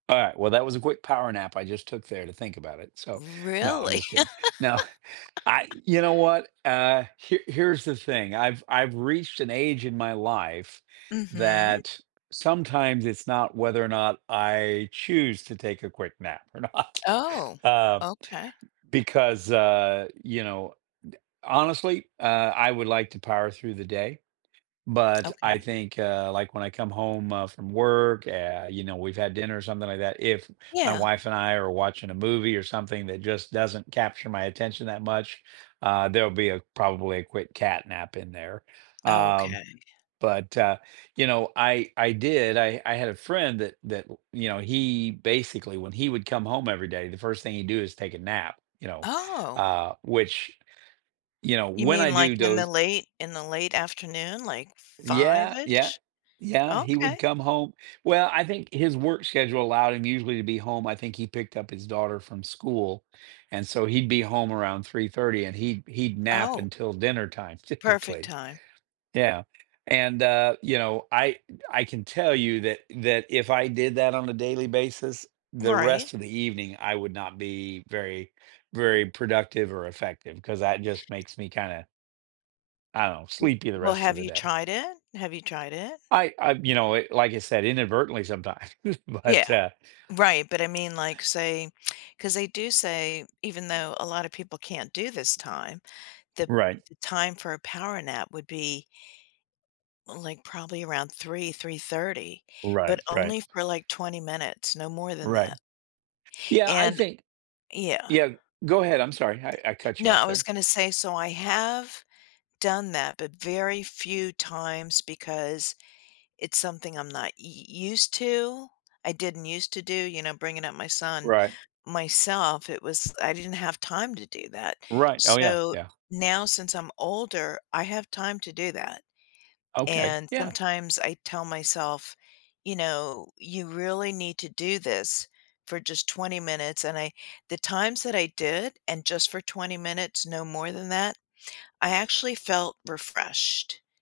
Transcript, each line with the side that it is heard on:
right: All right, well, that was a quick power nap I just took there to think about it. So, no, I'm
left: Really?
right: just kidding. No, I you know what, uh, here here's the thing, I've I've reached an age in my life
left: Mhm.
right: that sometimes it's not whether or not I choose to take a quick nap or not,
left: Oh,
right: uh,
left: okay.
right: because, uh, you know, d honestly, uh, I would like to power through the day. But I
left: Okay.
right: think, uh, like when I come home, uh, from work, eh, you know, we've had dinner or something like that. If my
left: Yeah.
right: wife and I are watching a movie or something that just doesn't capture my attention that much, uh, there'll be a probably a quick cat nap in there. Um,
left: Okay.
right: but, uh, you know, I I did I I had a friend that, that, you know, he basically, when he would come home every day, the first thing he do is take a nap, you know,
left: Oh.
right: uh, which, you know,
left: You
right: when I
left: mean like
right: do
left: in the
right: doze
left: late in the late afternoon, like,
right: Yeah, yeah,
left: fiveish?
right: yeah, he would
left: Okay.
right: come home well, I think his work schedule allowed him usually to be home I think he picked up his daughter from school and so he'd be home around 3:30 and he'd he'd nap
left: Oh.
right: until dinner time
left: Perfect
right: typically.
left: time.
right: Yeah. And, uh, you know, I I can tell you that that if I did that on a daily basis, the
left: Right.
right: rest of the evening, I would not be very very productive or effective cause that just makes me kinda I don't
left: W
right: sleepy the
left: well,
right: rest of
left: have
right: the
left: you
right: day.
left: tried it? Have you tried it?
right: I I, you know, eh, like I said, inadvertently sometimes,
left: Yeah,
right: but uh.
left: right, but I mean, like, say, 'cause they do say even though a lot of people can't do this time, the
right: Right.
left: the time for a power nap would be like probably around 3, 3:30, but
right: Right, right.
left: only for like 20 minutes, no more than
right: Right.
left: that.
right: Yeah, I
left: And
right: think
left: yeah.
right: yeah, go ahead. I'm sorry. I I cut you
left: No, I
right: off
left: was
right: there.
left: gonna say, so I have done that but very few times because it's something I'm not u u used to. I didn't used to do, you know, bringing up my son
right: Right.
left: myself, it was, I didn't have time to do that.
right: Right, oh yeah,
left: So,
right: yeah.
left: now since I'm older, I have time to do that.
right: Okay,
left: And
right: yeah.
left: sometimes I tell myself, you know, "You really need to do this for just 20 minutes," and I the times that I did and just for 20 minutes, no more than that, I actually felt refreshed.